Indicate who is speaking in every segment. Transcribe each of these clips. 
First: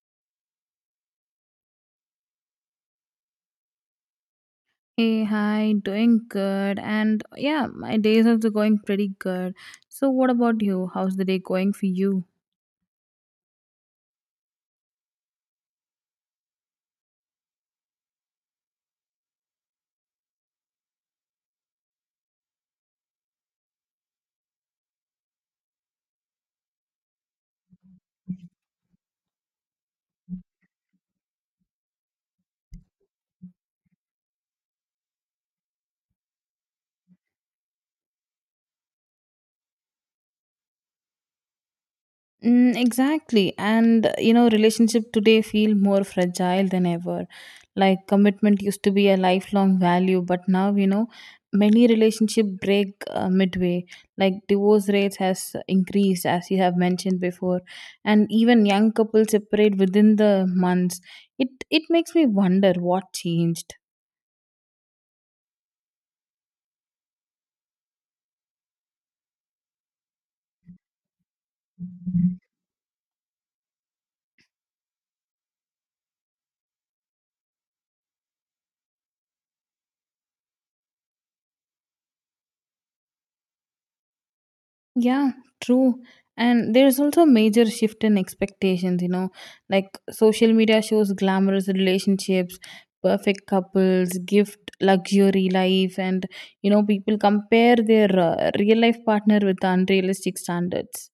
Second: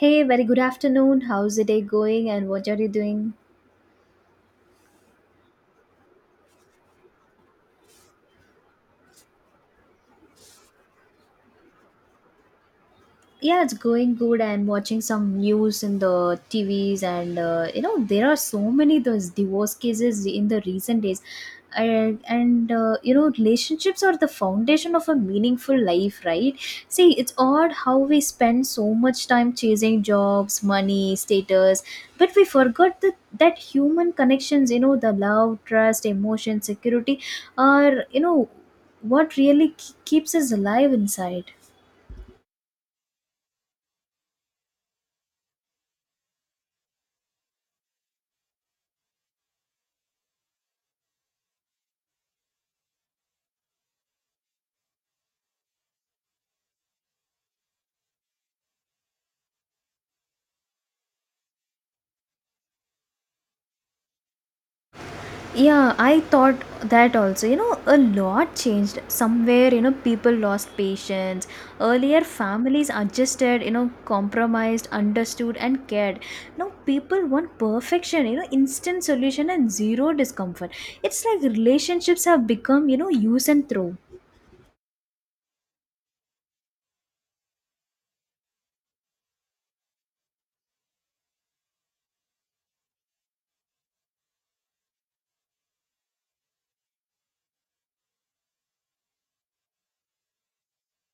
Speaker 1: Hey, very good afternoon. How's the day going and what are you doing?
Speaker 2: Hey, hi, doing good. And yeah, my days also going pretty good. So what about you? How's the day going for you?
Speaker 1: Yeah, it's going good and watching some news in the tvs and you know there are so many those divorce cases in the recent days and you know relationships are the foundation of a meaningful life, right? See, it's odd how we spend so much time chasing jobs, money, status, but we forgot that human connections, you know, the love, trust, emotion, security are, you know, what really keeps us alive inside.
Speaker 2: Mm, exactly. And you know, relationship today feel more fragile than ever. Like commitment used to be a lifelong value, but now, you know, many relationship break midway. Like divorce rates has increased as you have mentioned before, and even young couples separate within the months. It makes me wonder what changed.
Speaker 1: Yeah, I thought that also. You know, a lot changed somewhere. You know, people lost patience. Earlier, families adjusted, you know, compromised, understood, and cared. Now, people want perfection, you know, instant solution and zero discomfort. It's like relationships have become, you know, use and throw.
Speaker 2: Yeah, true. And there's also a major shift in expectations, you know, like social media shows glamorous relationships, perfect couples, gift, luxury life, and, you know, people compare their real life partner with unrealistic standards.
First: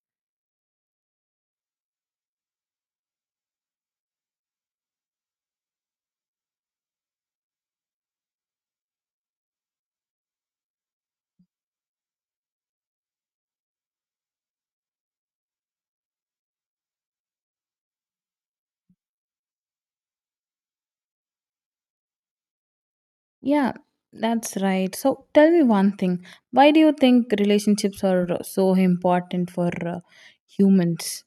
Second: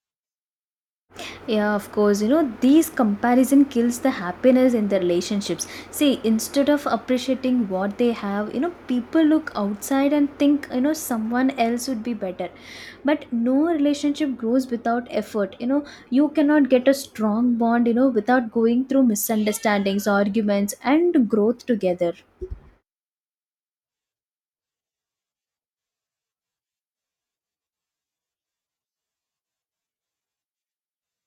Speaker 1: Yeah, of course, you know these comparison kills the happiness in the relationships. See, instead of appreciating what they have, you know, people look outside and think, you know, someone else would be better. But no relationship grows without effort, you know. You cannot get a strong bond, you know, without going through misunderstandings, arguments, and growth together.
Speaker 2: Yeah, that's right. So tell me one thing, why do you think relationships are so important for humans?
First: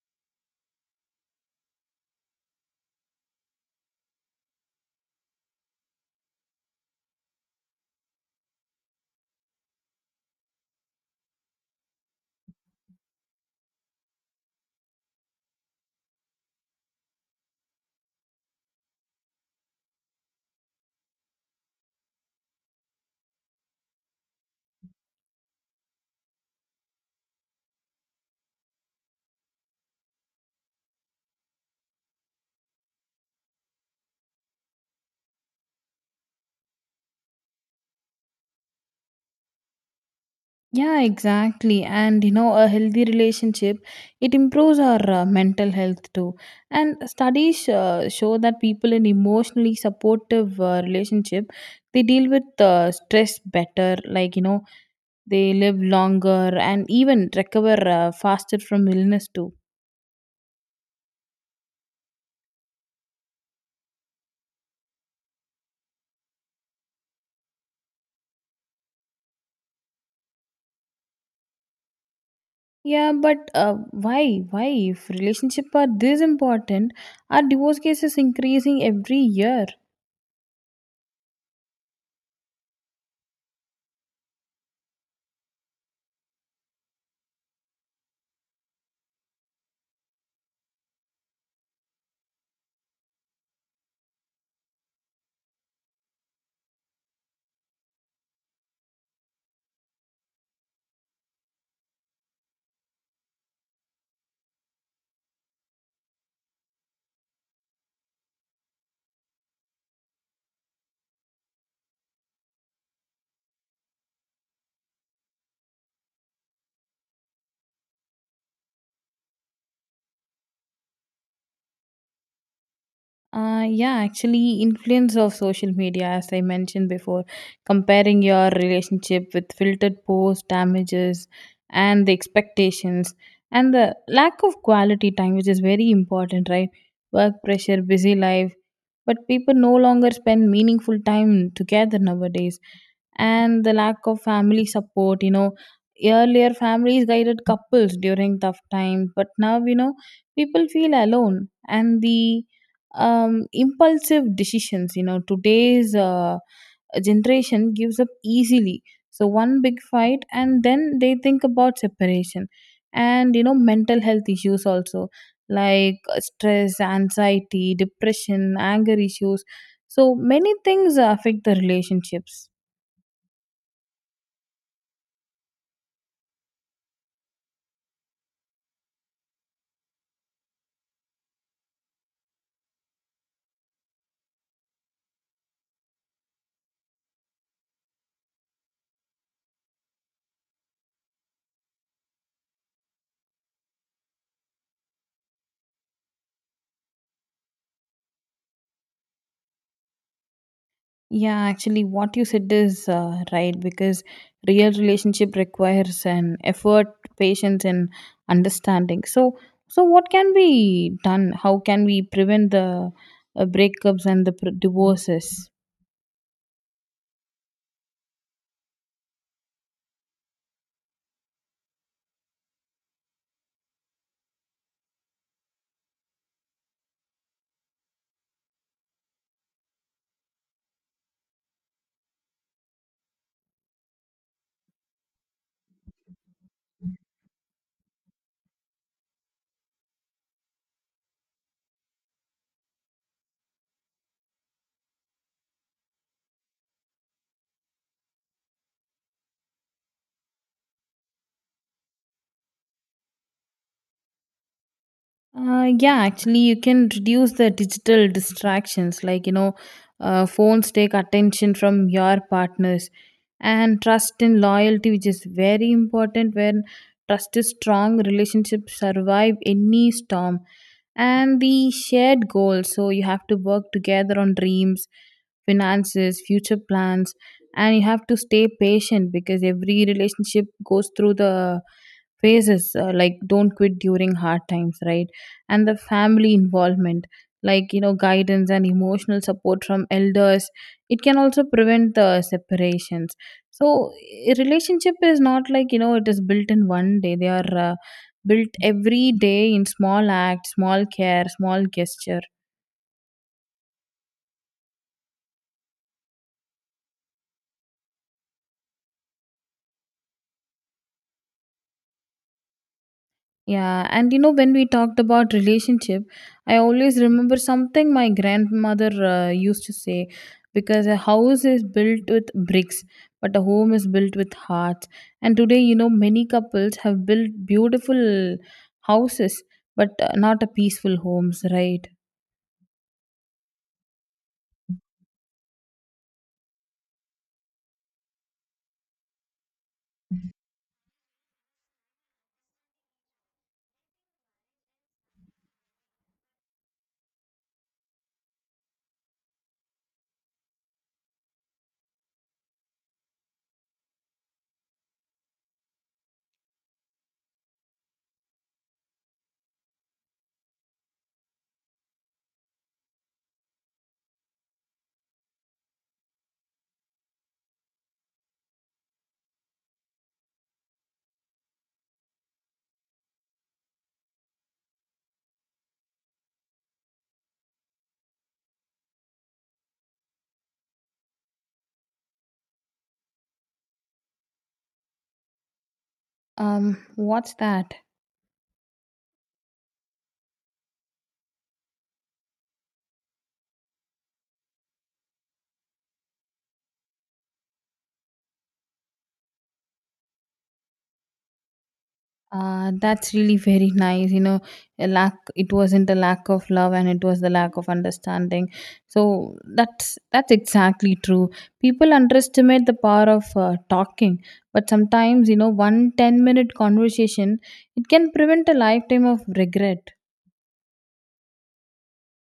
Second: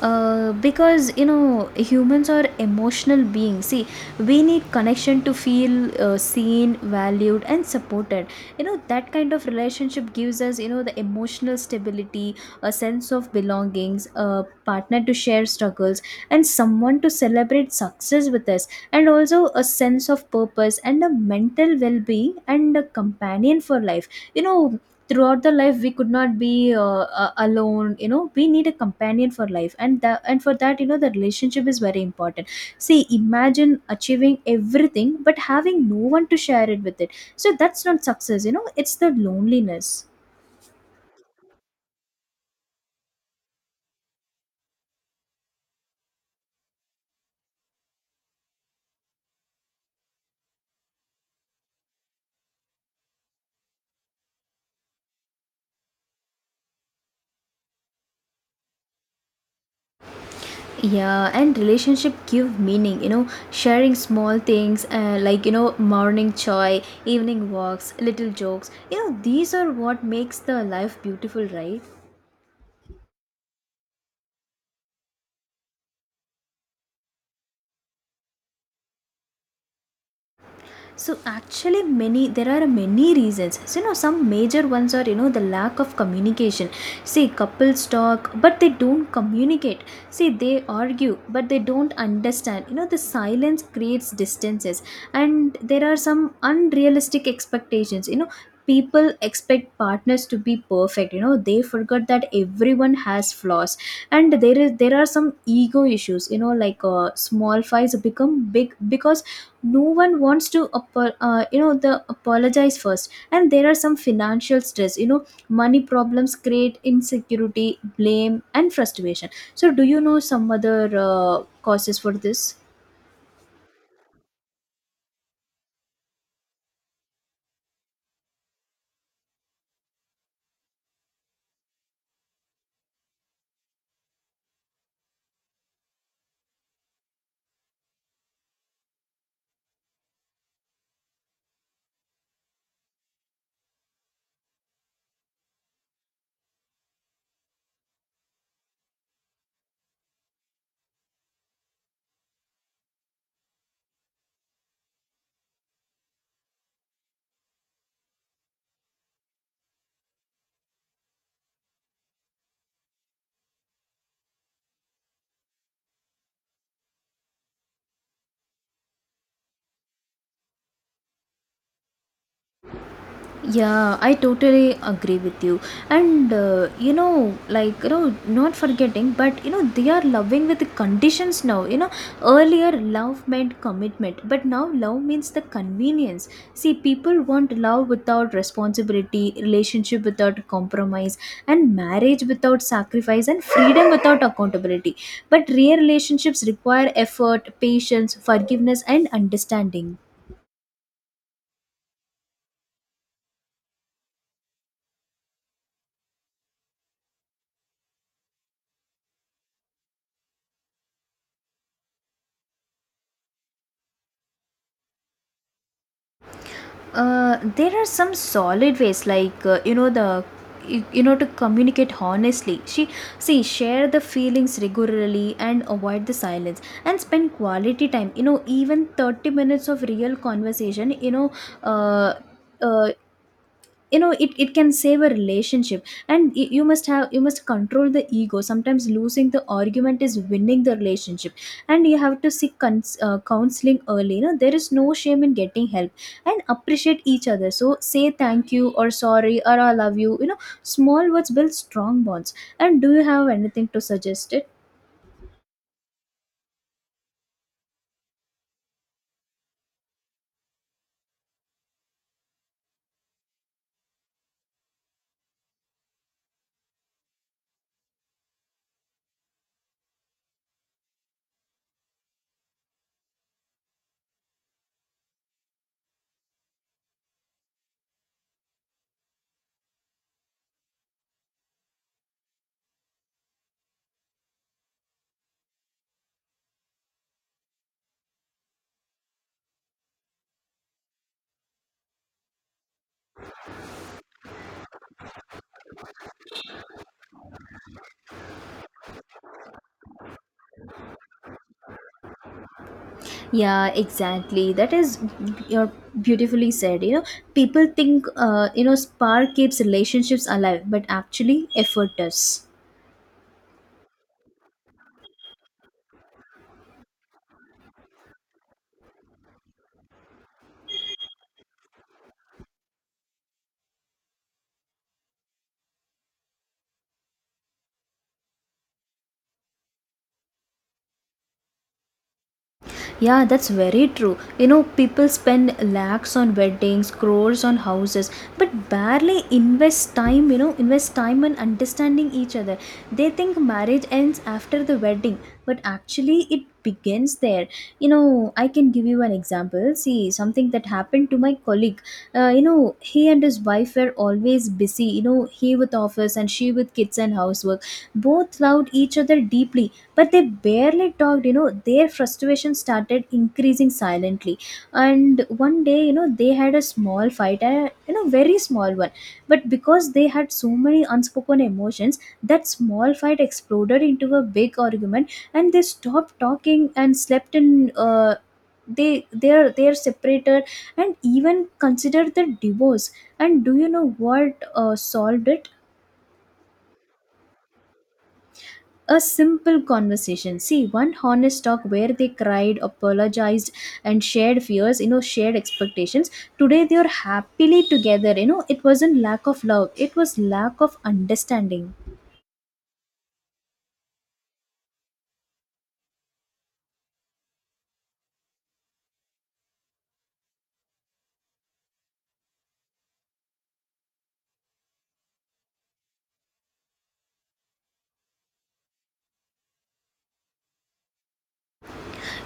Speaker 1: Because, you know, humans are emotional beings. See, we need connection to feel seen, valued, and supported. You know, that kind of relationship gives us, you know, the emotional stability, a sense of belongings, a partner to share struggles, and someone to celebrate success with us, and also a sense of purpose and a mental well-being and a companion for life. You know, throughout the life we could not be alone. You know, we need a companion for life, and that, and for that, you know, the relationship is very important. See, imagine achieving everything but having no one to share it with it. So that's not success, you know, it's the loneliness.
Speaker 2: Yeah, exactly. And you know, a healthy relationship, it improves our mental health too. And studies show that people in emotionally supportive relationship, they deal with stress better. Like, you know, they live longer and even recover faster from illness too.
Speaker 1: Yeah, and relationship give meaning. You know, sharing small things, like, you know, morning chai, evening walks, little jokes, you know, these are what makes the life beautiful, right?
Speaker 2: Yeah, but why? Why, if relationship are this important, are divorce cases increasing every year?
Speaker 1: So actually, many there are many reasons. So, you know, some major ones are, you know, the lack of communication. See, couples talk but they don't communicate. See, they argue but they don't understand. You know, the silence creates distances. And there are some unrealistic expectations, you know, people expect partners to be perfect. You know, they forgot that everyone has flaws. And there are some ego issues, you know, like small fights become big because no one wants to you know, the apologize first. And there are some financial stress, you know, money problems create insecurity, blame, and frustration. So do you know some other causes for this?
Speaker 2: Yeah, actually, influence of social media, as I mentioned before, comparing your relationship with filtered posts, damages, and the expectations, and the lack of quality time, which is very important, right? Work pressure, busy life, but people no longer spend meaningful time together nowadays, and the lack of family support. You know, earlier families guided couples during tough times, but now you know people feel alone, and the impulsive decisions. You know, today's generation gives up easily. So, one big fight, and then they think about separation and, you know, mental health issues also like stress, anxiety, depression, anger issues. So, many things affect the relationships.
Speaker 1: Yeah, I totally agree with you. And you know, not forgetting, but you know, they are loving with the conditions now. You know, earlier love meant commitment, but now love means the convenience. See, people want love without responsibility, relationship without compromise, and marriage without sacrifice, and freedom without accountability. But real relationships require effort, patience, forgiveness, and understanding.
Speaker 2: Yeah, actually, what you said is right because real relationship requires an effort, patience, and understanding. So, what can be done? How can we prevent the breakups and the divorces?
Speaker 1: There are some solid ways, like you know, you know, to communicate honestly. She See, share the feelings regularly and avoid the silence, and spend quality time. You know, even 30 minutes of real conversation, uh, uh, you know it can save a relationship. And you must have you must control the ego. Sometimes losing the argument is winning the relationship. And you have to seek counseling early. You know, there is no shame in getting help. And appreciate each other, so say thank you or sorry or I love you. You know, small words build strong bonds. And do you have anything to suggest it?
Speaker 2: Yeah, actually, you can reduce the digital distractions. Like, you know, phones take attention from your partners, and trust and loyalty, which is very important. When trust is strong, relationships survive any storm. And the shared goals. So, you have to work together on dreams, finances, future plans, and you have to stay patient because every relationship goes through the phases. Like, don't quit during hard times, right? And the family involvement, like you know, guidance and emotional support from elders, it can also prevent the separations. So a relationship is not, like you know, it is built in one day. They are built every day in small acts, small care, small gesture.
Speaker 1: Yeah, exactly. You're beautifully said, you know. People think, you know, spark keeps relationships alive, but actually effort does.
Speaker 2: Yeah, and you know, when we talked about relationship, I always remember something my grandmother used to say, because a house is built with bricks, but a home is built with hearts. And today, you know, many couples have built beautiful houses, but not a peaceful homes, right?
Speaker 1: Yeah, that's very true. You know, people spend lakhs on weddings, crores on houses, but barely invest time, you know, invest time in understanding each other. They think marriage ends after the wedding, but actually it begins there. You know, I can give you an example. See, something that happened to my colleague. You know, he and his wife were always busy, you know, he with office and she with kids and housework. Both loved each other deeply, but they barely talked. You know, their frustration started increasing silently. And one day, you know, they had a small fight, a, you know, very small one, but because they had so many unspoken emotions, that small fight exploded into a big argument, and they stopped talking and slept in they're separated and even considered the divorce. And do you know what solved it?
Speaker 2: What's that?
Speaker 1: A simple conversation. See, one honest talk where they cried, apologized, and shared fears, you know, shared expectations. Today they are happily together. You know, it wasn't lack of love, it was lack of understanding.
Speaker 2: That's really very nice. You know, a lack, it wasn't a lack of love and it was the lack of understanding. So that's exactly true. People underestimate the power of talking, but sometimes you know one 10 minute conversation, it can prevent a lifetime of regret.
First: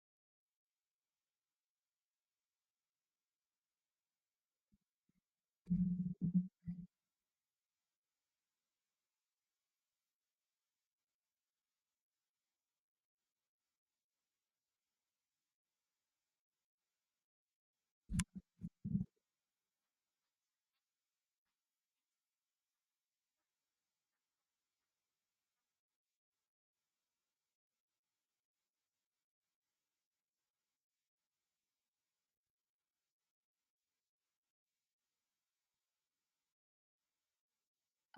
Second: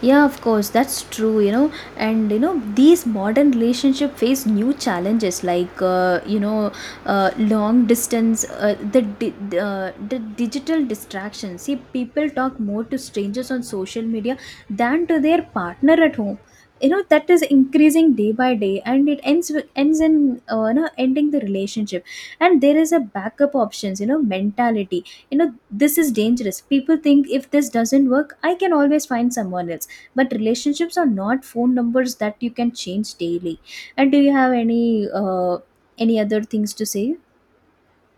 Speaker 1: Yeah, of course, that's true, you know. And you know, these modern relationship face new challenges, like you know, long distance, the digital distraction. See, people talk more to strangers on social media than to their partner at home. You know that is increasing day by day, and it ends with, ends in, you know, ending the relationship. And there is a backup options, you know, mentality. You know, this is dangerous. People think if this doesn't work, I can always find someone else, but relationships are not phone numbers that you can change daily. And do you have any other things to say?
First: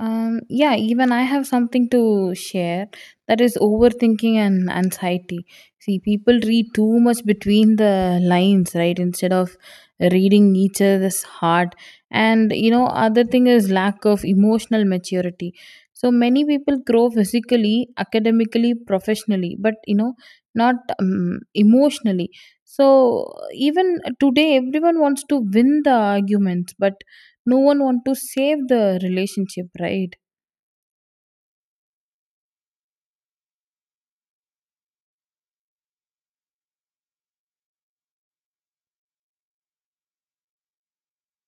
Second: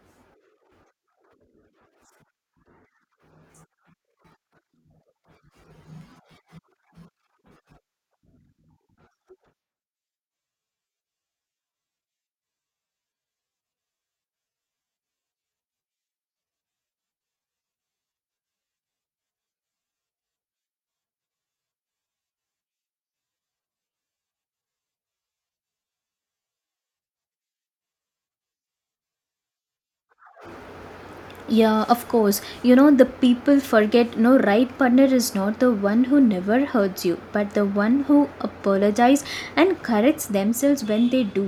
Speaker 2: Yeah, even I have something to share, that is overthinking and anxiety. See, people read too much between the lines, right? Instead of reading each other's heart. And you know, other thing is lack of emotional maturity. So many people grow physically, academically, professionally, but you know, not emotionally. So even today, everyone wants to win the arguments, but no one want to save the relationship, right?
Speaker 1: Yeah, of course, you know the people forget, no, right partner is not the one who never hurts you but the one who apologizes and corrects themselves when they do.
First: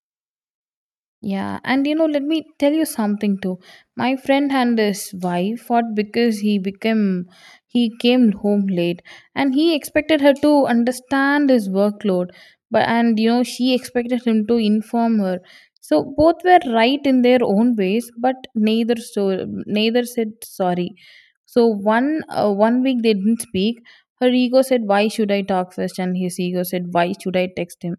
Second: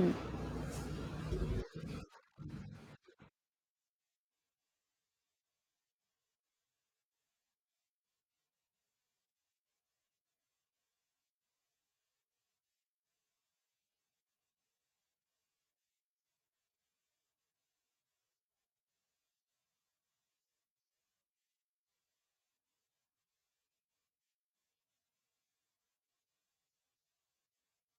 Speaker 2: Yeah, and you know, let me tell you something too. My friend and his wife fought because he came home late and he expected her to understand his workload, but, and you know, she expected him to inform her. So both were right in their own ways, but neither said sorry. So one 1 week they didn't speak. Her ego said, "Why should I talk first?" And his ego said, "Why should I text him?"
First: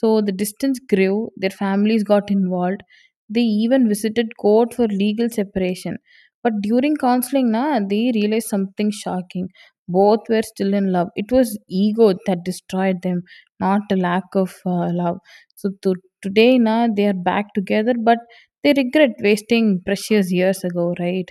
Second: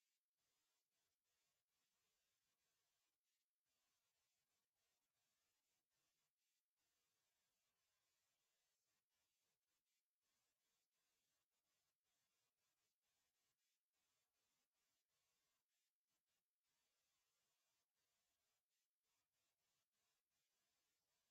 Speaker 2: So the distance grew, their families got involved. They even visited court for legal separation. But during counseling, na, they realized something shocking. Both were still in love. It was ego that destroyed them, not a lack of love. So to, today, na, they are back together, but they regret wasting precious years ago, right?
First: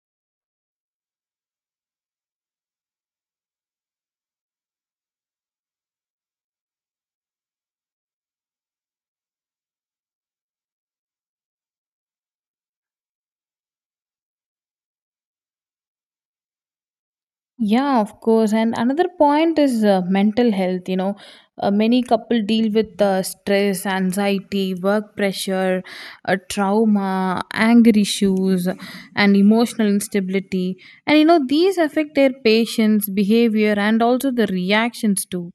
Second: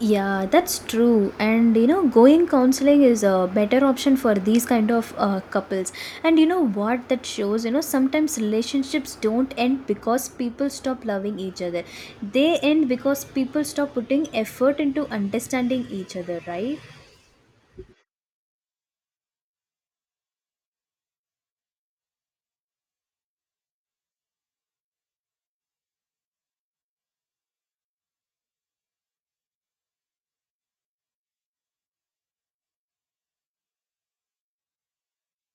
Speaker 1: Yeah, that's true. And you know, going counseling is a better option for these kind of couples. And you know what that shows, you know, sometimes relationships don't end because people stop loving each other. They end because people stop putting effort into understanding each other, right?
Speaker 2: Yeah, of course. And another point is mental health. You know, many couple deal with stress, anxiety, work pressure, trauma, anger issues, and emotional instability. And you know, these affect their patients' behavior and also the reactions too.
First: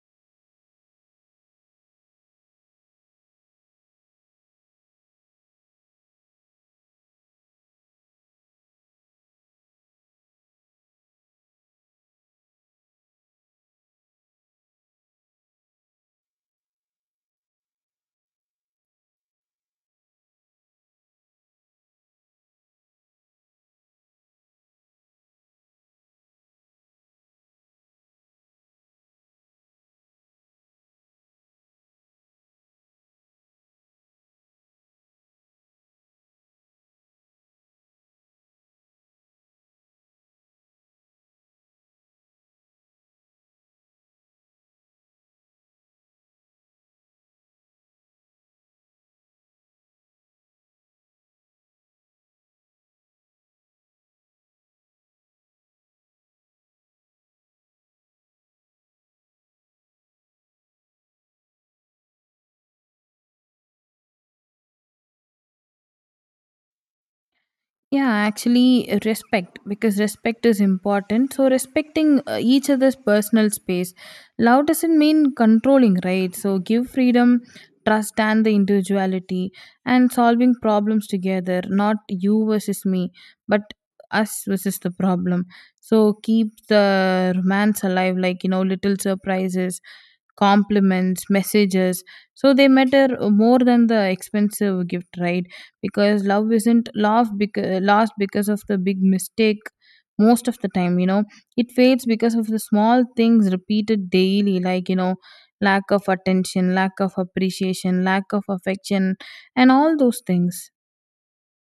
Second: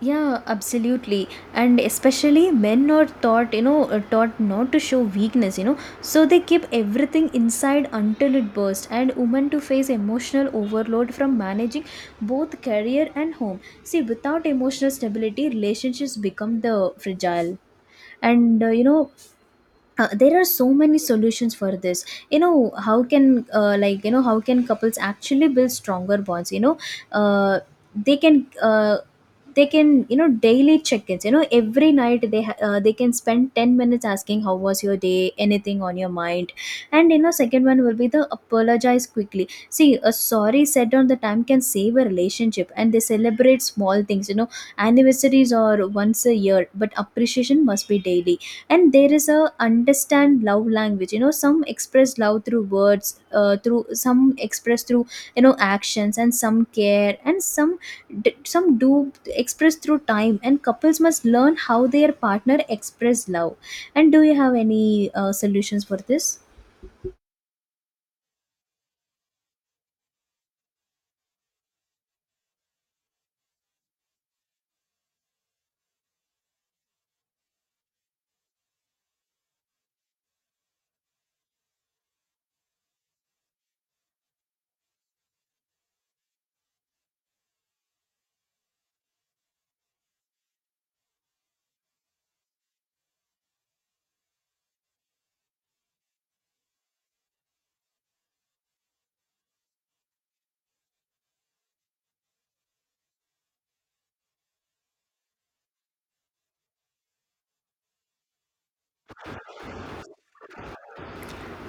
Speaker 1: Yeah, absolutely. And especially men are taught, you know, taught not to show weakness, you know. So they keep everything inside until it bursts, and women to face emotional overload from managing both career and home. See, without emotional stability, relationships become the fragile. And you know, there are so many solutions for this. You know, how can how can couples actually build stronger bonds? You know, uh, they can. Uh, they can, you know, daily check-ins. You know, every night they can spend 10 minutes asking, how was your day, anything on your mind? And you know, second one will be the apologize quickly. See, a sorry said on the time can save a relationship. And they celebrate small things, you know, anniversaries or once a year, but appreciation must be daily. And there is a understand love language. You know, some express love through words, through some express through, you know, actions, and some care, and some some do express through time. And couples must learn how their partner express love. And do you have any solutions for this?
Speaker 2: Yeah, actually, respect, because respect is important. So, respecting each other's personal space. Love doesn't mean controlling, right? So, give freedom, trust, and the individuality, and solving problems together, not you versus me, but us versus the problem. So, keep the romance alive, like, you know, little surprises, compliments, messages. So, they matter more than the expensive gift, right? Because love isn't love because lost because of the big mistake most of the time. You know, it fades because of the small things repeated daily, like, you know, lack of attention, lack of appreciation, lack of affection, and all those things.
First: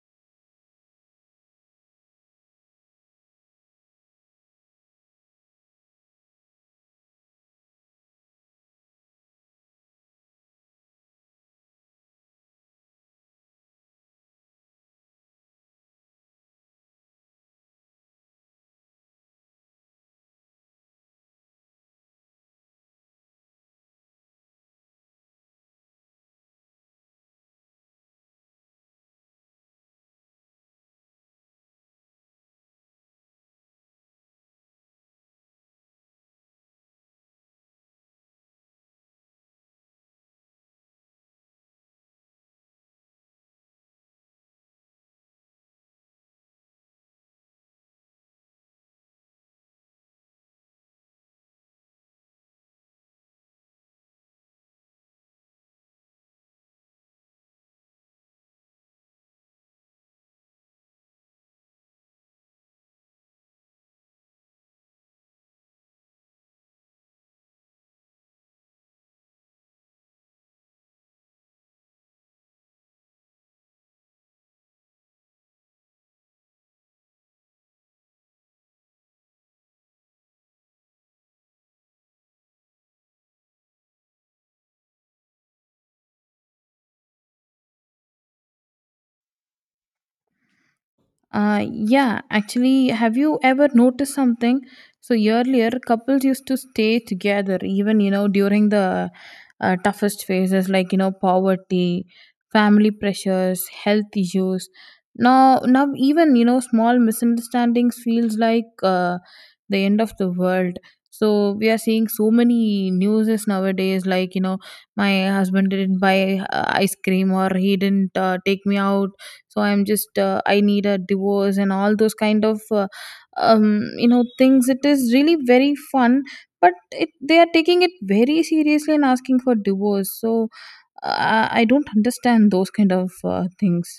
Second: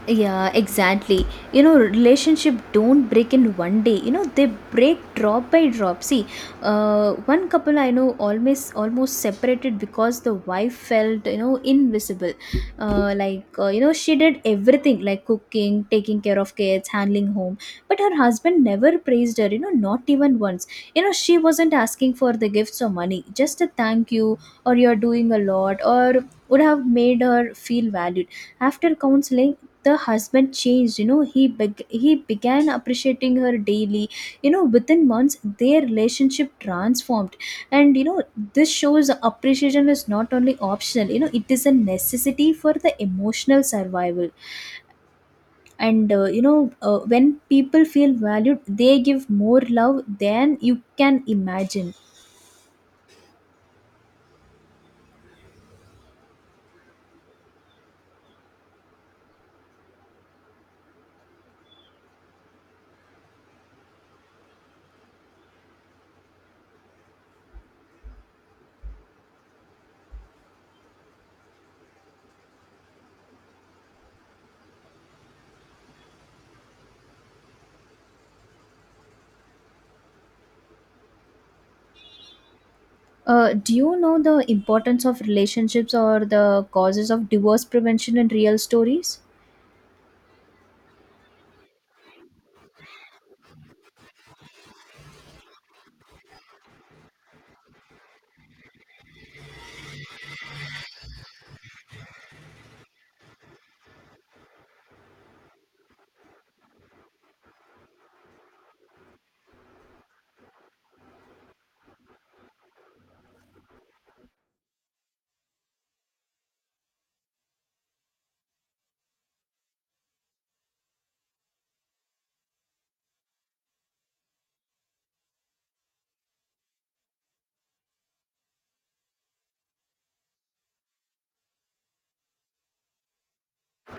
Speaker 1: Yeah, exactly. You know, relationship don't break in one day. You know, they break drop by drop. See, one couple I know almost separated because the wife felt, you know, invisible. You know, she did everything, like cooking, taking care of kids, handling home, but her husband never praised her. You know, not even once. You know, she wasn't asking for the gifts or money, just a thank you or you're doing a lot or would have made her feel valued. After counseling, the husband changed. You know, he began appreciating her daily. You know, within months, their relationship transformed. And you know, this shows appreciation is not only optional, you know, it is a necessity for the emotional survival. And you know, when people feel valued, they give more love than you can imagine. Do you know the importance of relationships or the causes of divorce prevention in real stories?
Speaker 2: Yeah, actually, have you ever noticed something? So earlier, couples used to stay together even, you know, during the toughest phases, like you know, poverty, family pressures, health issues. Now, even you know small misunderstandings feels like the end of the world. So we are seeing so many newses nowadays, like you know, my husband didn't buy ice cream or he didn't take me out, so I'm just I need a divorce, and all those kind of you know things. It is really very fun, but it, they are taking it very seriously and asking for divorce. So I don't understand those kind of things.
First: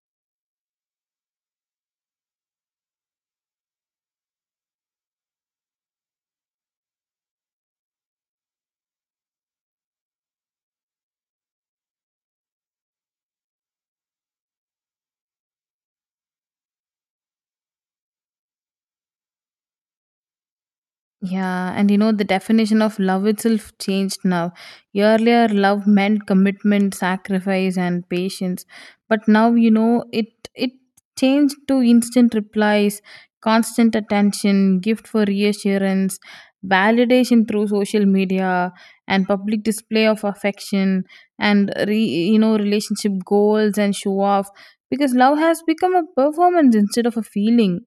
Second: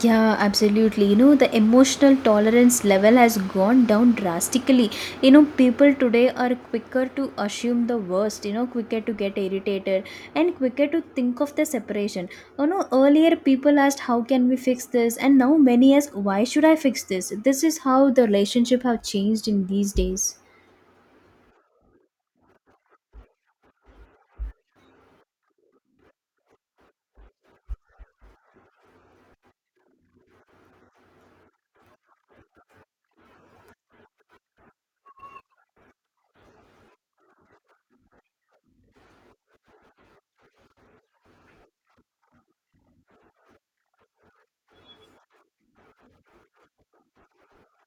Speaker 1: Yeah, absolutely. You know, the emotional tolerance level has gone down drastically. You know, people today are quicker to assume the worst, you know, quicker to get irritated and quicker to think of the separation. You know, earlier people asked, how can we fix this? And now many ask, why should I fix this? This is how the relationship have changed in these days.
Speaker 2: Yeah, and you know, the definition of love itself changed now. Earlier, love meant commitment, sacrifice, and patience. But now, you know, it changed to instant replies, constant attention, gift for reassurance, validation through social media, and public display of affection, and you know, relationship goals and show off. Because love has become a performance instead of a feeling.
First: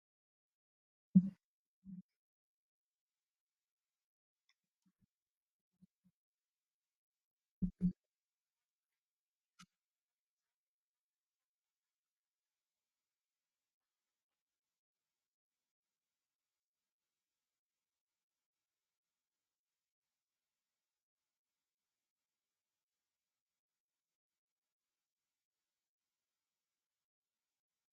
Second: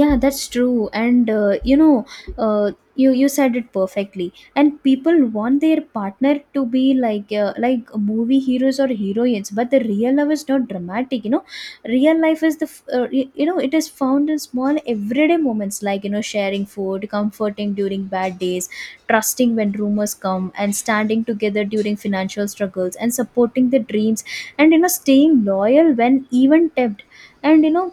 Speaker 1: Yeah, that's true. And uh, you know uh, you you said it perfectly. And people want their partner to be like movie heroes or heroines, but the real love is not dramatic. Real life is the f- y- you know it is found in small everyday moments, like sharing food, comforting during bad days, trusting when rumors come, and standing together during financial struggles, and supporting the dreams, and staying loyal when even tempted. And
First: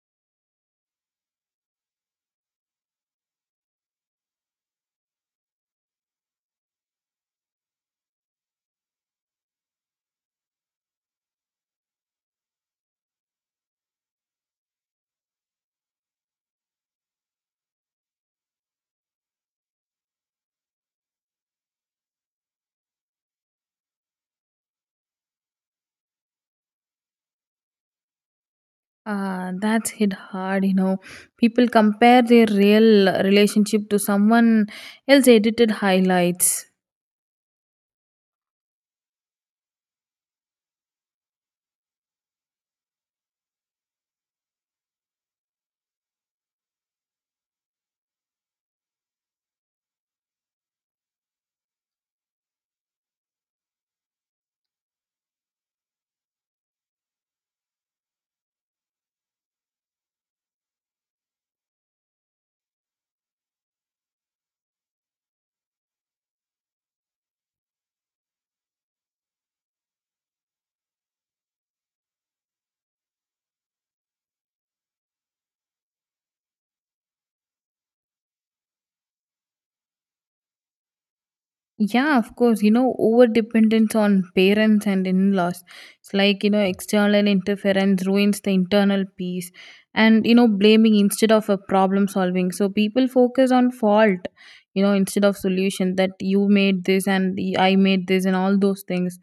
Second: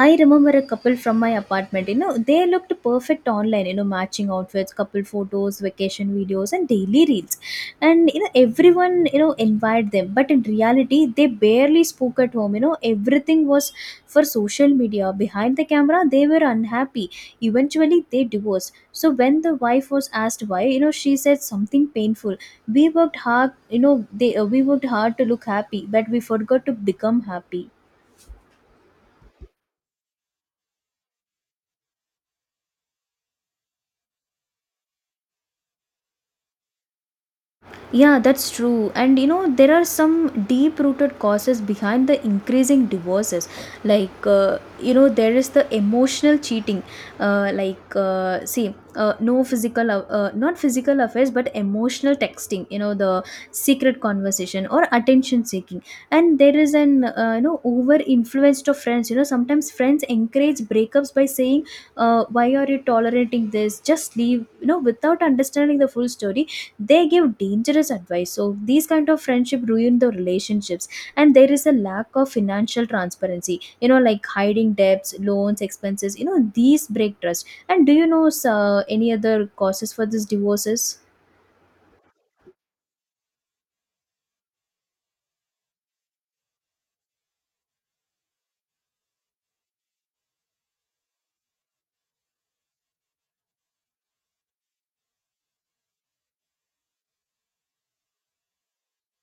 Speaker 1: I remember a couple from my apartment. You know, they looked perfect online. You know, matching outfits, couple photos, vacation videos, and daily reels. And you know, everyone invited them, but in reality, they barely spoke at home. You know, everything was for social media. Behind the camera, they were unhappy. Eventually, they divorced. So when the wife was asked why, you know, she said something painful. We worked hard. You know, they we worked hard to look happy, but we forgot to become happy.
Speaker 2: Ah, that's hit hard, you know. People compare their real relationship to someone else edited highlights.
Speaker 1: Yeah, that's true. And you know, there are some deep rooted causes behind the increasing divorces. You know, there is the emotional cheating. See, no not physical affairs, but emotional texting, you know, the secret conversation or attention seeking. And there is an, You know, over influenced of friends. You know, sometimes friends encourage breakups by saying, why are you tolerating this? Just leave, you know, without understanding the full story. They give dangerous advice, so these kind of friendship ruin the relationships. And there is a lack of financial transparency, you know, like hiding debts, loans, expenses. You know, these break trust. And do you know any other causes for these divorces?
Speaker 2: Yeah, of course. You know, over dependence on parents and in laws. It's like, you know, external interference ruins the internal peace, and, you know, blaming instead of a problem solving. So people focus on fault, you know, instead of solution, that you made this and I made this and all those things.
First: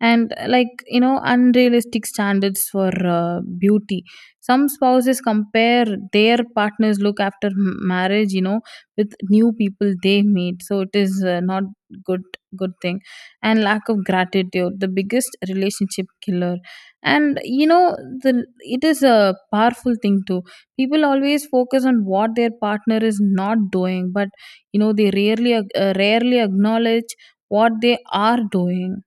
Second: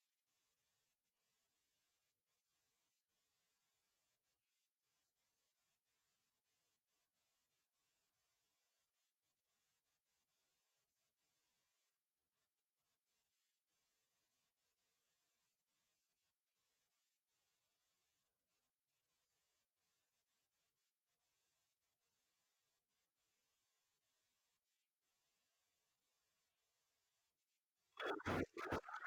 Speaker 2: And like, you know, unrealistic standards for beauty. Some spouses compare their partner's look after marriage, you know, with new people they meet, so it is not good good thing, and lack of gratitude, the biggest relationship killer. And you know, the it is a powerful thing too. People always focus on what their partner is not doing, but you know, they rarely acknowledge what they are doing.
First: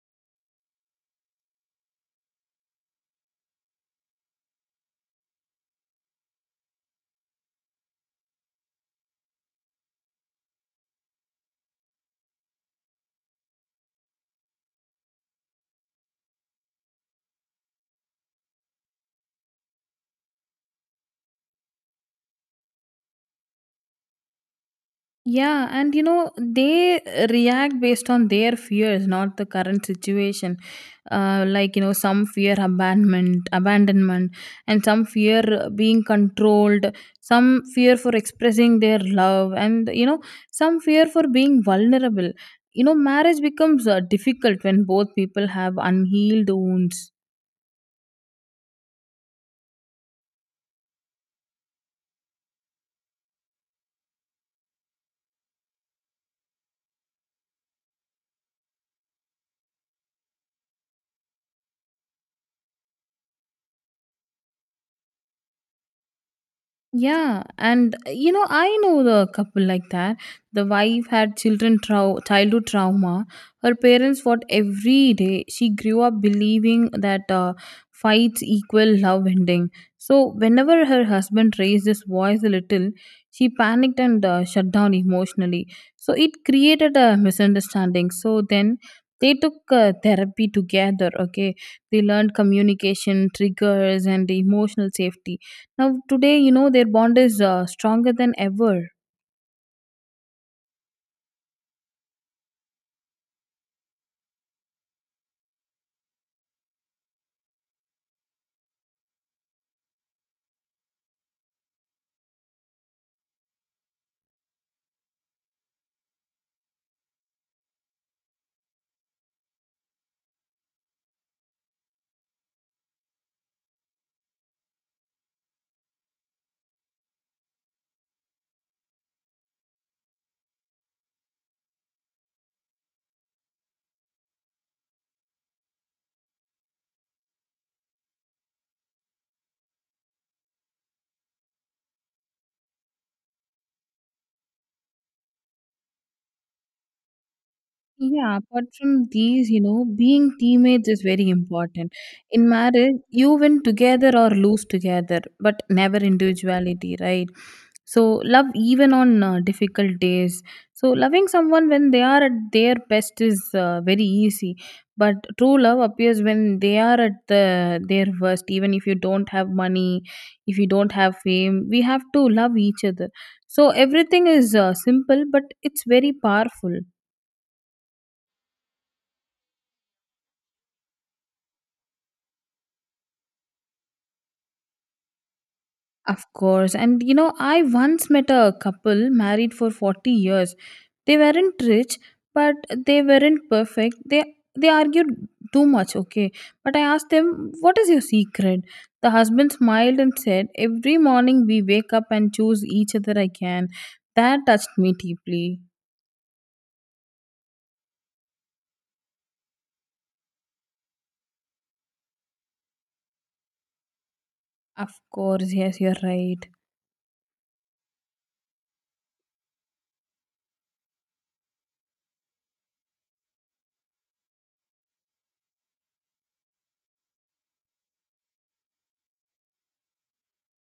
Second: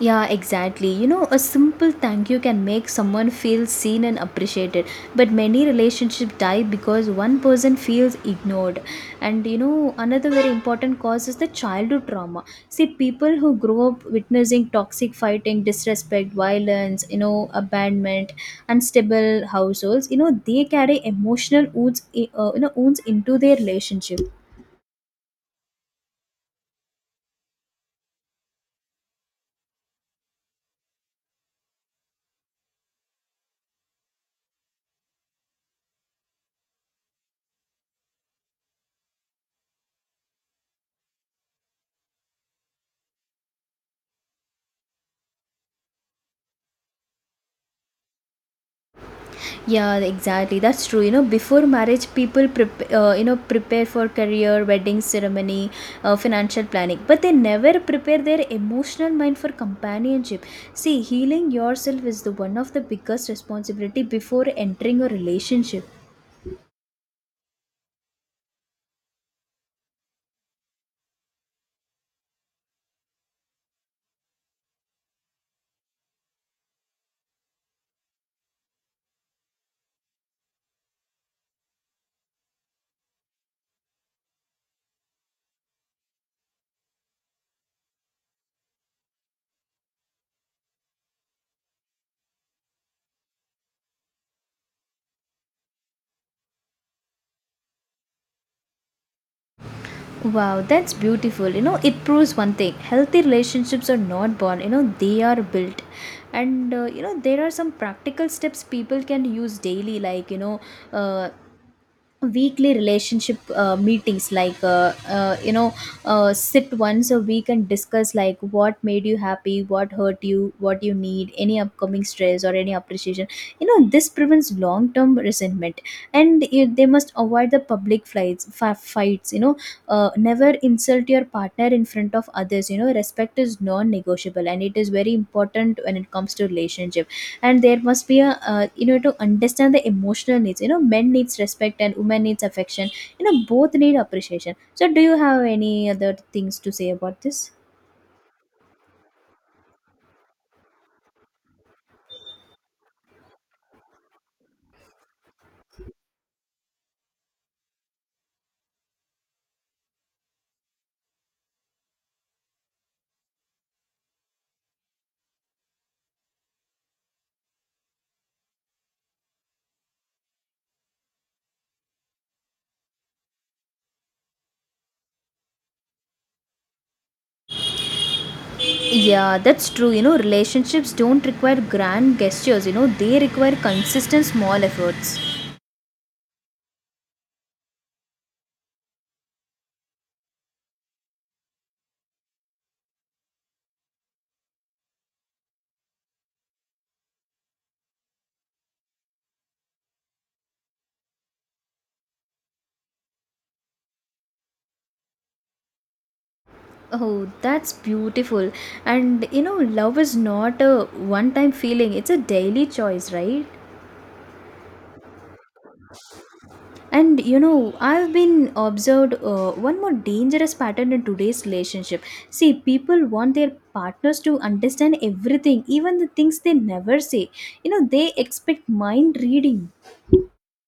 Speaker 1: Yeah, exactly. You know, a simple thank you can make someone feel seen and appreciated. But many relationships die because one person feels ignored. And you know, another very important cause is the childhood trauma. See, people who grow up witnessing toxic fighting, disrespect, violence, you know, abandonment, unstable households, you know, they carry emotional wounds, you know, wounds into their relationship.
Speaker 2: Yeah, and you know, they react based on their fears, not the current situation. Like, you know, some fear abandonment, and some fear being controlled, some fear for expressing their love, and you know, some fear for being vulnerable. You know, marriage becomes difficult when both people have unhealed wounds.
Speaker 1: Yeah, exactly. That's true. You know, before marriage, people you know, prepare for career, wedding ceremony, financial planning, but they never prepare their emotional mind for companionship. See, healing yourself is the one of the biggest responsibility before entering a relationship.
Speaker 2: Yeah, and you know, I know the couple like that. The wife had childhood trauma. Her parents fought every day. She grew up believing that fights equal love ending. So whenever her husband raised his voice a little, she panicked and shut down emotionally. So it created a misunderstanding. So then they took therapy together. Okay, they learned communication triggers and emotional safety. Now, today, you know, their bond is stronger than ever.
Speaker 1: Wow, that's beautiful. You know, it proves one thing: healthy relationships are not born. You know, they are built. And you know, there are some practical steps people can use daily, like you know. Uh, Weekly relationship meetings, like you know, sit once a week and discuss, like what made you happy, what hurt you, what you need, any upcoming stress, or any appreciation. You know, this prevents long term resentment. They must avoid the fights, you know. Never insult your partner in front of others. You know, respect is non negotiable, and it is very important when it comes to relationship. And there must be a you know, to understand the emotional needs. You know, men needs respect and women needs affection. You know, both need appreciation. So do you have any other things to say about this?
Speaker 2: Yeah, apart from these, you know, being teammates is very important. In marriage, you win together or lose together, but never individuality, right? So, love even on difficult days. So, loving someone when they are at their best is very easy, but true love appears when they are at their worst, even if you don't have money, if you don't have fame. We have to love each other. So, everything is simple, but it's very powerful.
Speaker 1: Yeah, that's true. You know, relationships don't require grand gestures. You know, they require consistent small efforts.
Speaker 2: Of course. And you know, I once met a couple married for 40 years. They weren't rich, but they weren't perfect. They argued too much, okay? But I asked them, "What is your secret?" The husband smiled and said, "Every morning we wake up and choose each other again." That touched me deeply.
Speaker 1: Oh, that's beautiful. And you know, love is not a one time feeling, it's a daily choice, right?
Speaker 2: Of course, yes, you're right.
Speaker 1: And you know, I've been observed one more dangerous pattern in today's relationship. See, people want their partners to understand everything, even the things they never say. You know, they expect mind reading.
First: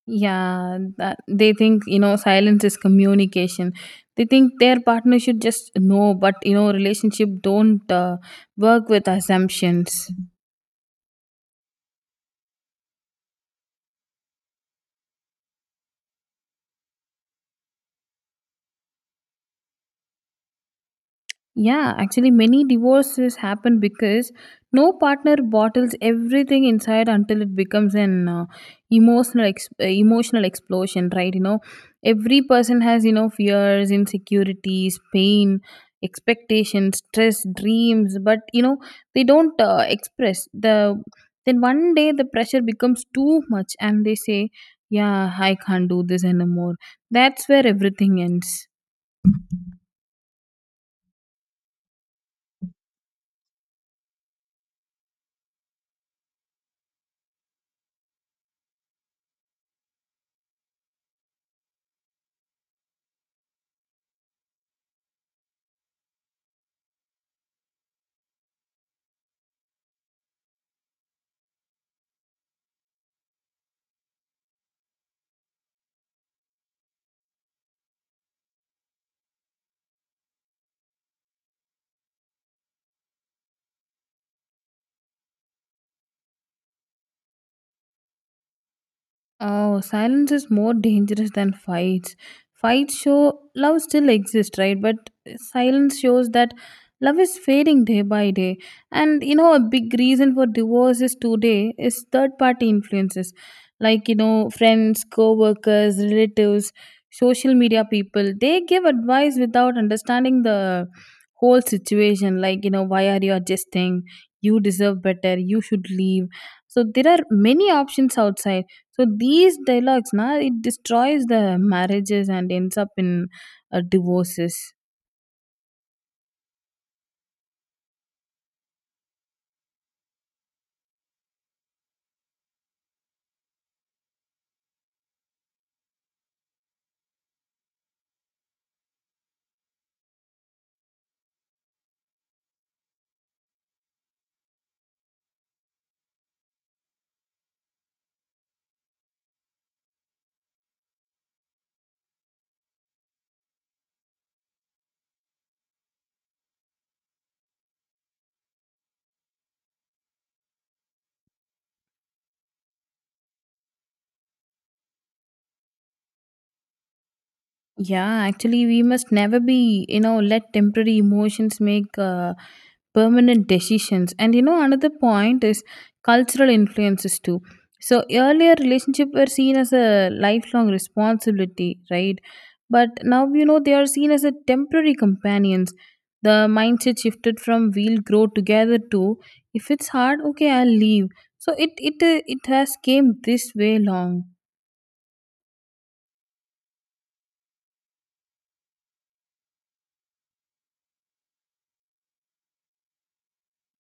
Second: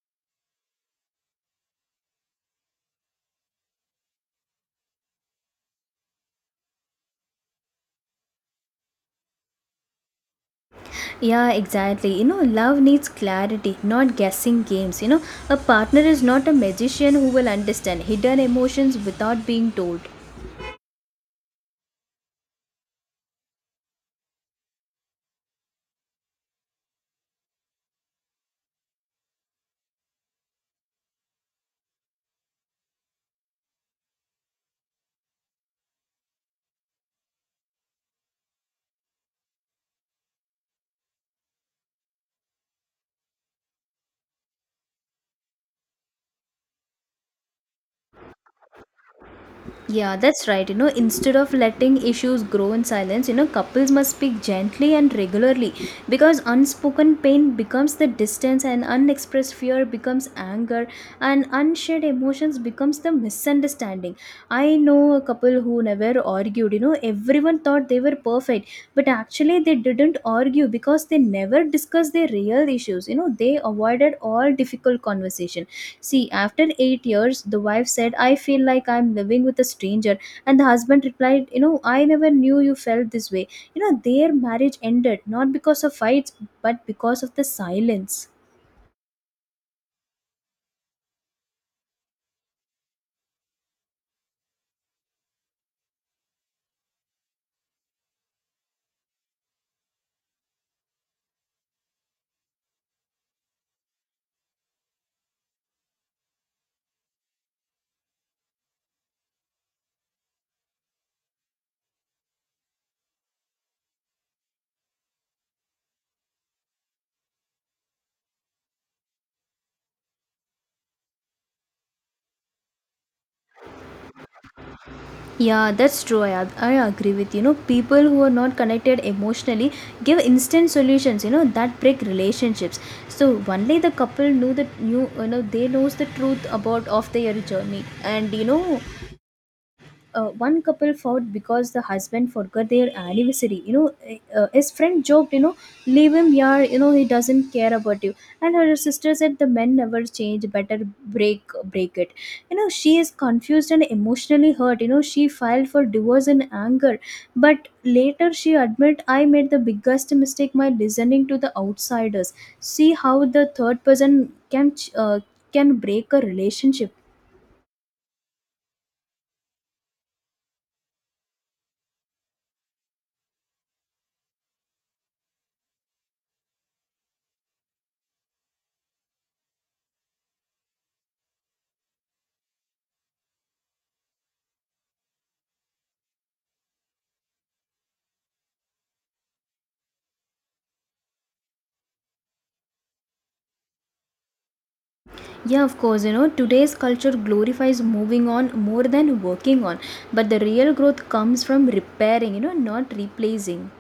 Speaker 2: Yeah, that they think, you know, silence is communication. They think their partner should just know, but you know, relationship don't work with assumptions.
Speaker 1: Yeah, exactly. You know, love needs clarity, not guessing games. You know, a partner is not a magician who will understand hidden emotions without being told.
Speaker 2: Yeah, actually, many divorces happen because no partner bottles everything inside until it becomes an emotional emotional explosion, right? You know, every person has you know fears, insecurities, pain, expectations, stress, dreams, but you know they don't express the. Then one day the pressure becomes too much, and they say, "Yeah, I can't do this anymore." That's where everything ends.
Speaker 1: Yeah, that's right. You know, instead of letting issues grow in silence, you know, couples must speak gently and regularly, because unspoken pain becomes the distance, and unexpressed fear becomes anger, and unshared emotions becomes the misunderstanding. I know a couple who never argued. You know, everyone thought they were perfect, but actually they didn't argue because they never discussed their real issues. You know, they avoided all difficult conversation. See, after 8 years, the wife said, "I feel like I'm living with a stranger." And the husband replied, "You know, I never knew you felt this way." You know, their marriage ended not because of fights, but because of the silence.
Speaker 2: Oh, silence is more dangerous than fights. Fights show love still exists, right? But silence shows that love is fading day by day. And you know, a big reason for divorces today is third party influences like, you know, friends, co workers, relatives, social media people. They give advice without understanding the whole situation, like, you know, why are you adjusting? You deserve better. You should leave. So there are many options outside, so these dialogues, na, it destroys the marriages and ends up in divorces.
Speaker 1: Yeah, that's true. I agree with you. You know, people who are not connected emotionally give instant solutions. You know, that break relationships. So only the couple knew, you know, they knows the truth about of their journey. And you know, one couple fought because the husband forgot their anniversary. You know, his friend joked, you know, leave him yaar, you know, he doesn't care about you. And her sister said the men never change, better break it. You know, she is confused and emotionally hurt. You know, she filed for divorce in anger. But later she admit, I made the biggest mistake by listening to the outsiders. See how the third person can ch- uh, can break a relationship.
Speaker 2: Yeah, actually, we must never be, you know, let temporary emotions make permanent decisions. And, you know, another point is cultural influences too. So, earlier relationships were seen as a lifelong responsibility, right? But now, you know, they are seen as a temporary companions. The mindset shifted from we'll grow together to if it's hard, okay, I'll leave. So, it has came this way long.
Speaker 1: Yeah, of course. You know, today's culture glorifies moving on more than working on. But the real growth comes from repairing, you know, not replacing.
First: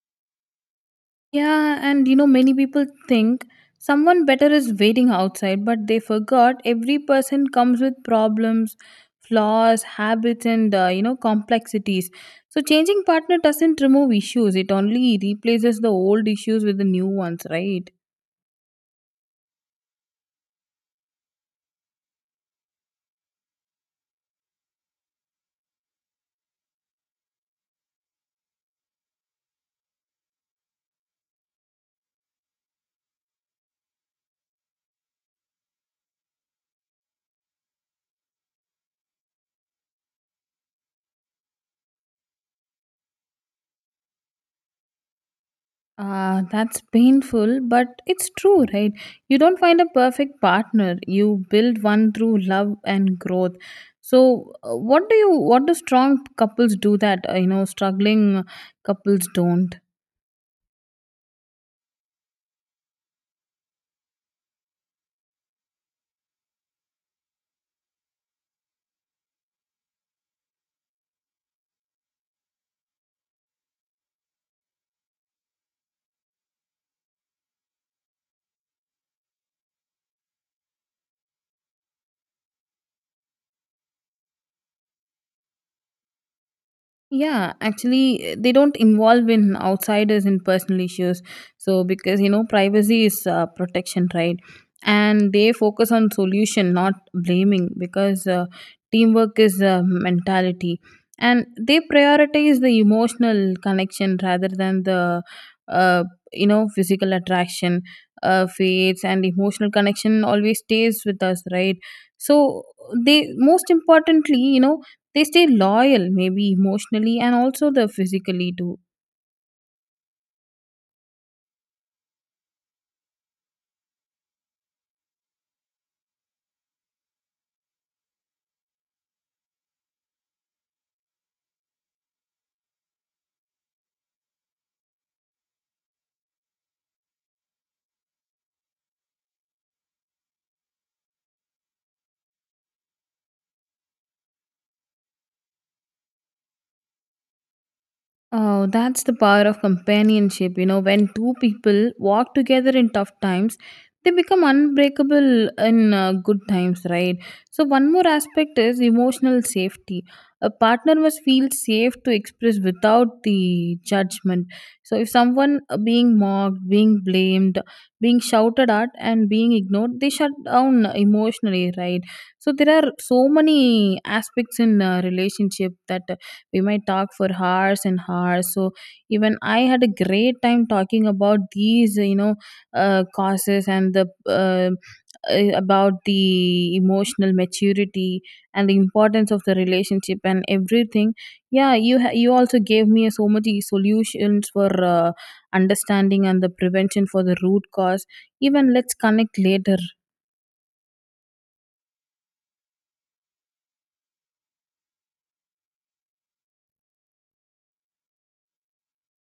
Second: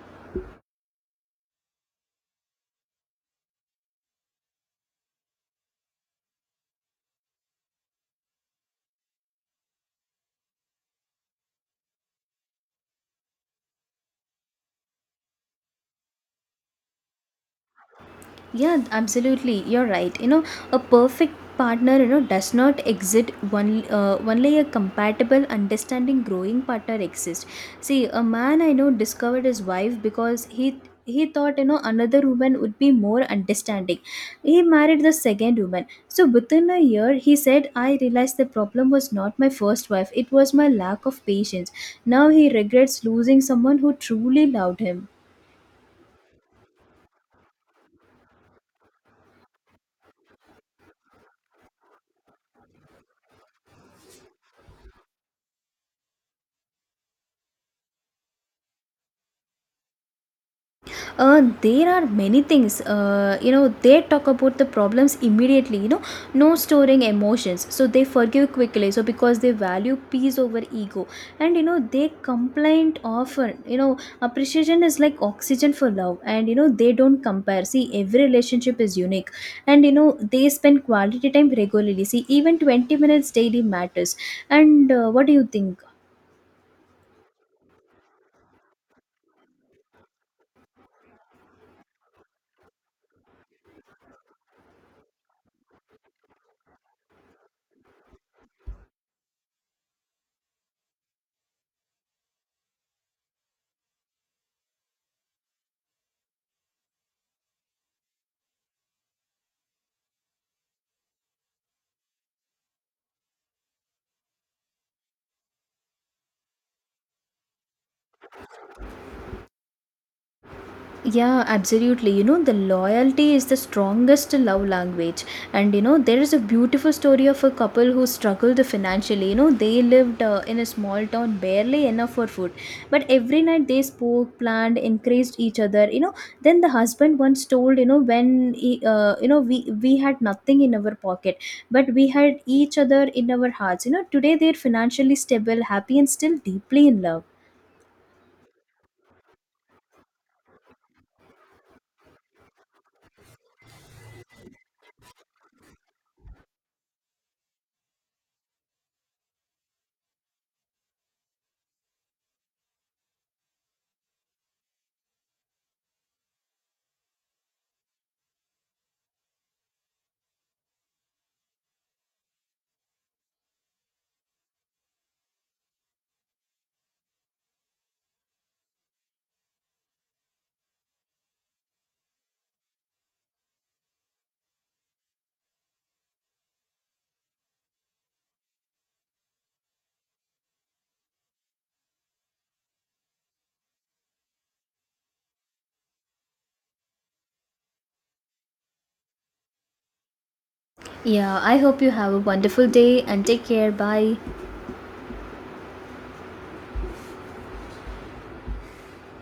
Speaker 2: Yeah, and you know, many people think someone better is waiting outside, but they forgot every person comes with problems, flaws, habits, and you know, complexities. So, changing partner doesn't remove issues, it only replaces the old issues with the new ones, right?
Speaker 1: Yeah, absolutely. You're right. You know, a perfect partner, you know, does not exist one, only a compatible, understanding, growing partner exists. See, a man I know discovered his wife because he thought, you know, another woman would be more understanding. He married the second woman. So within a year he said, I realized the problem was not my first wife, it was my lack of patience. Now he regrets losing someone who truly loved him.
Speaker 2: Ah, that's painful, but it's true, right? You don't find a perfect partner. You build one through love and growth. So, what do you? What do strong couples do that you know struggling couples don't?
Speaker 1: There are many things, you know, they talk about the problems immediately. You know, no storing emotions, so they forgive quickly, so because they value peace over ego. And you know, they complain often. You know, appreciation is like oxygen for love. And you know, they don't compare. See, every relationship is unique. And you know, they spend quality time regularly. See, even 20 minutes daily matters. And what do you think?
Speaker 2: Yeah, actually, they don't involve in outsiders in personal issues. So because you know, privacy is protection, right? And they focus on solution, not blaming, because teamwork is mentality, and they prioritize the emotional connection rather than the uh, you know physical attraction fades, and emotional connection always stays with us, right? So they most importantly, you know they stay loyal maybe emotionally and also the physically too.
Speaker 1: Yeah, absolutely. You know, the loyalty is the strongest love language. And, you know, there is a beautiful story of a couple who struggled financially. You know, they lived in a small town, barely enough for food. But every night they spoke, planned, encouraged each other. You know, then the husband once told, you know, when, he, you know, we had nothing in our pocket, but we had each other in our hearts. You know, today they're financially stable, happy, and still deeply in love.
Speaker 2: Oh, that's the power of companionship. You know, when two people walk together in tough times, they become unbreakable in good times, right? So, one more aspect is emotional safety. A partner must feel safe to express without the judgment. So, if someone being mocked, being blamed, being shouted at, and being ignored, they shut down emotionally, right? So, there are so many aspects in relationship that we might talk for hours and hours. So even I had a great time talking about these, you know, causes and the uh, about the emotional maturity and the importance of the relationship and everything. Yeah, you also gave me so much solutions for uh, understanding and the prevention for the root cause. Even let's connect later.
Speaker 1: Yeah, I hope you have a wonderful day and take care. Bye.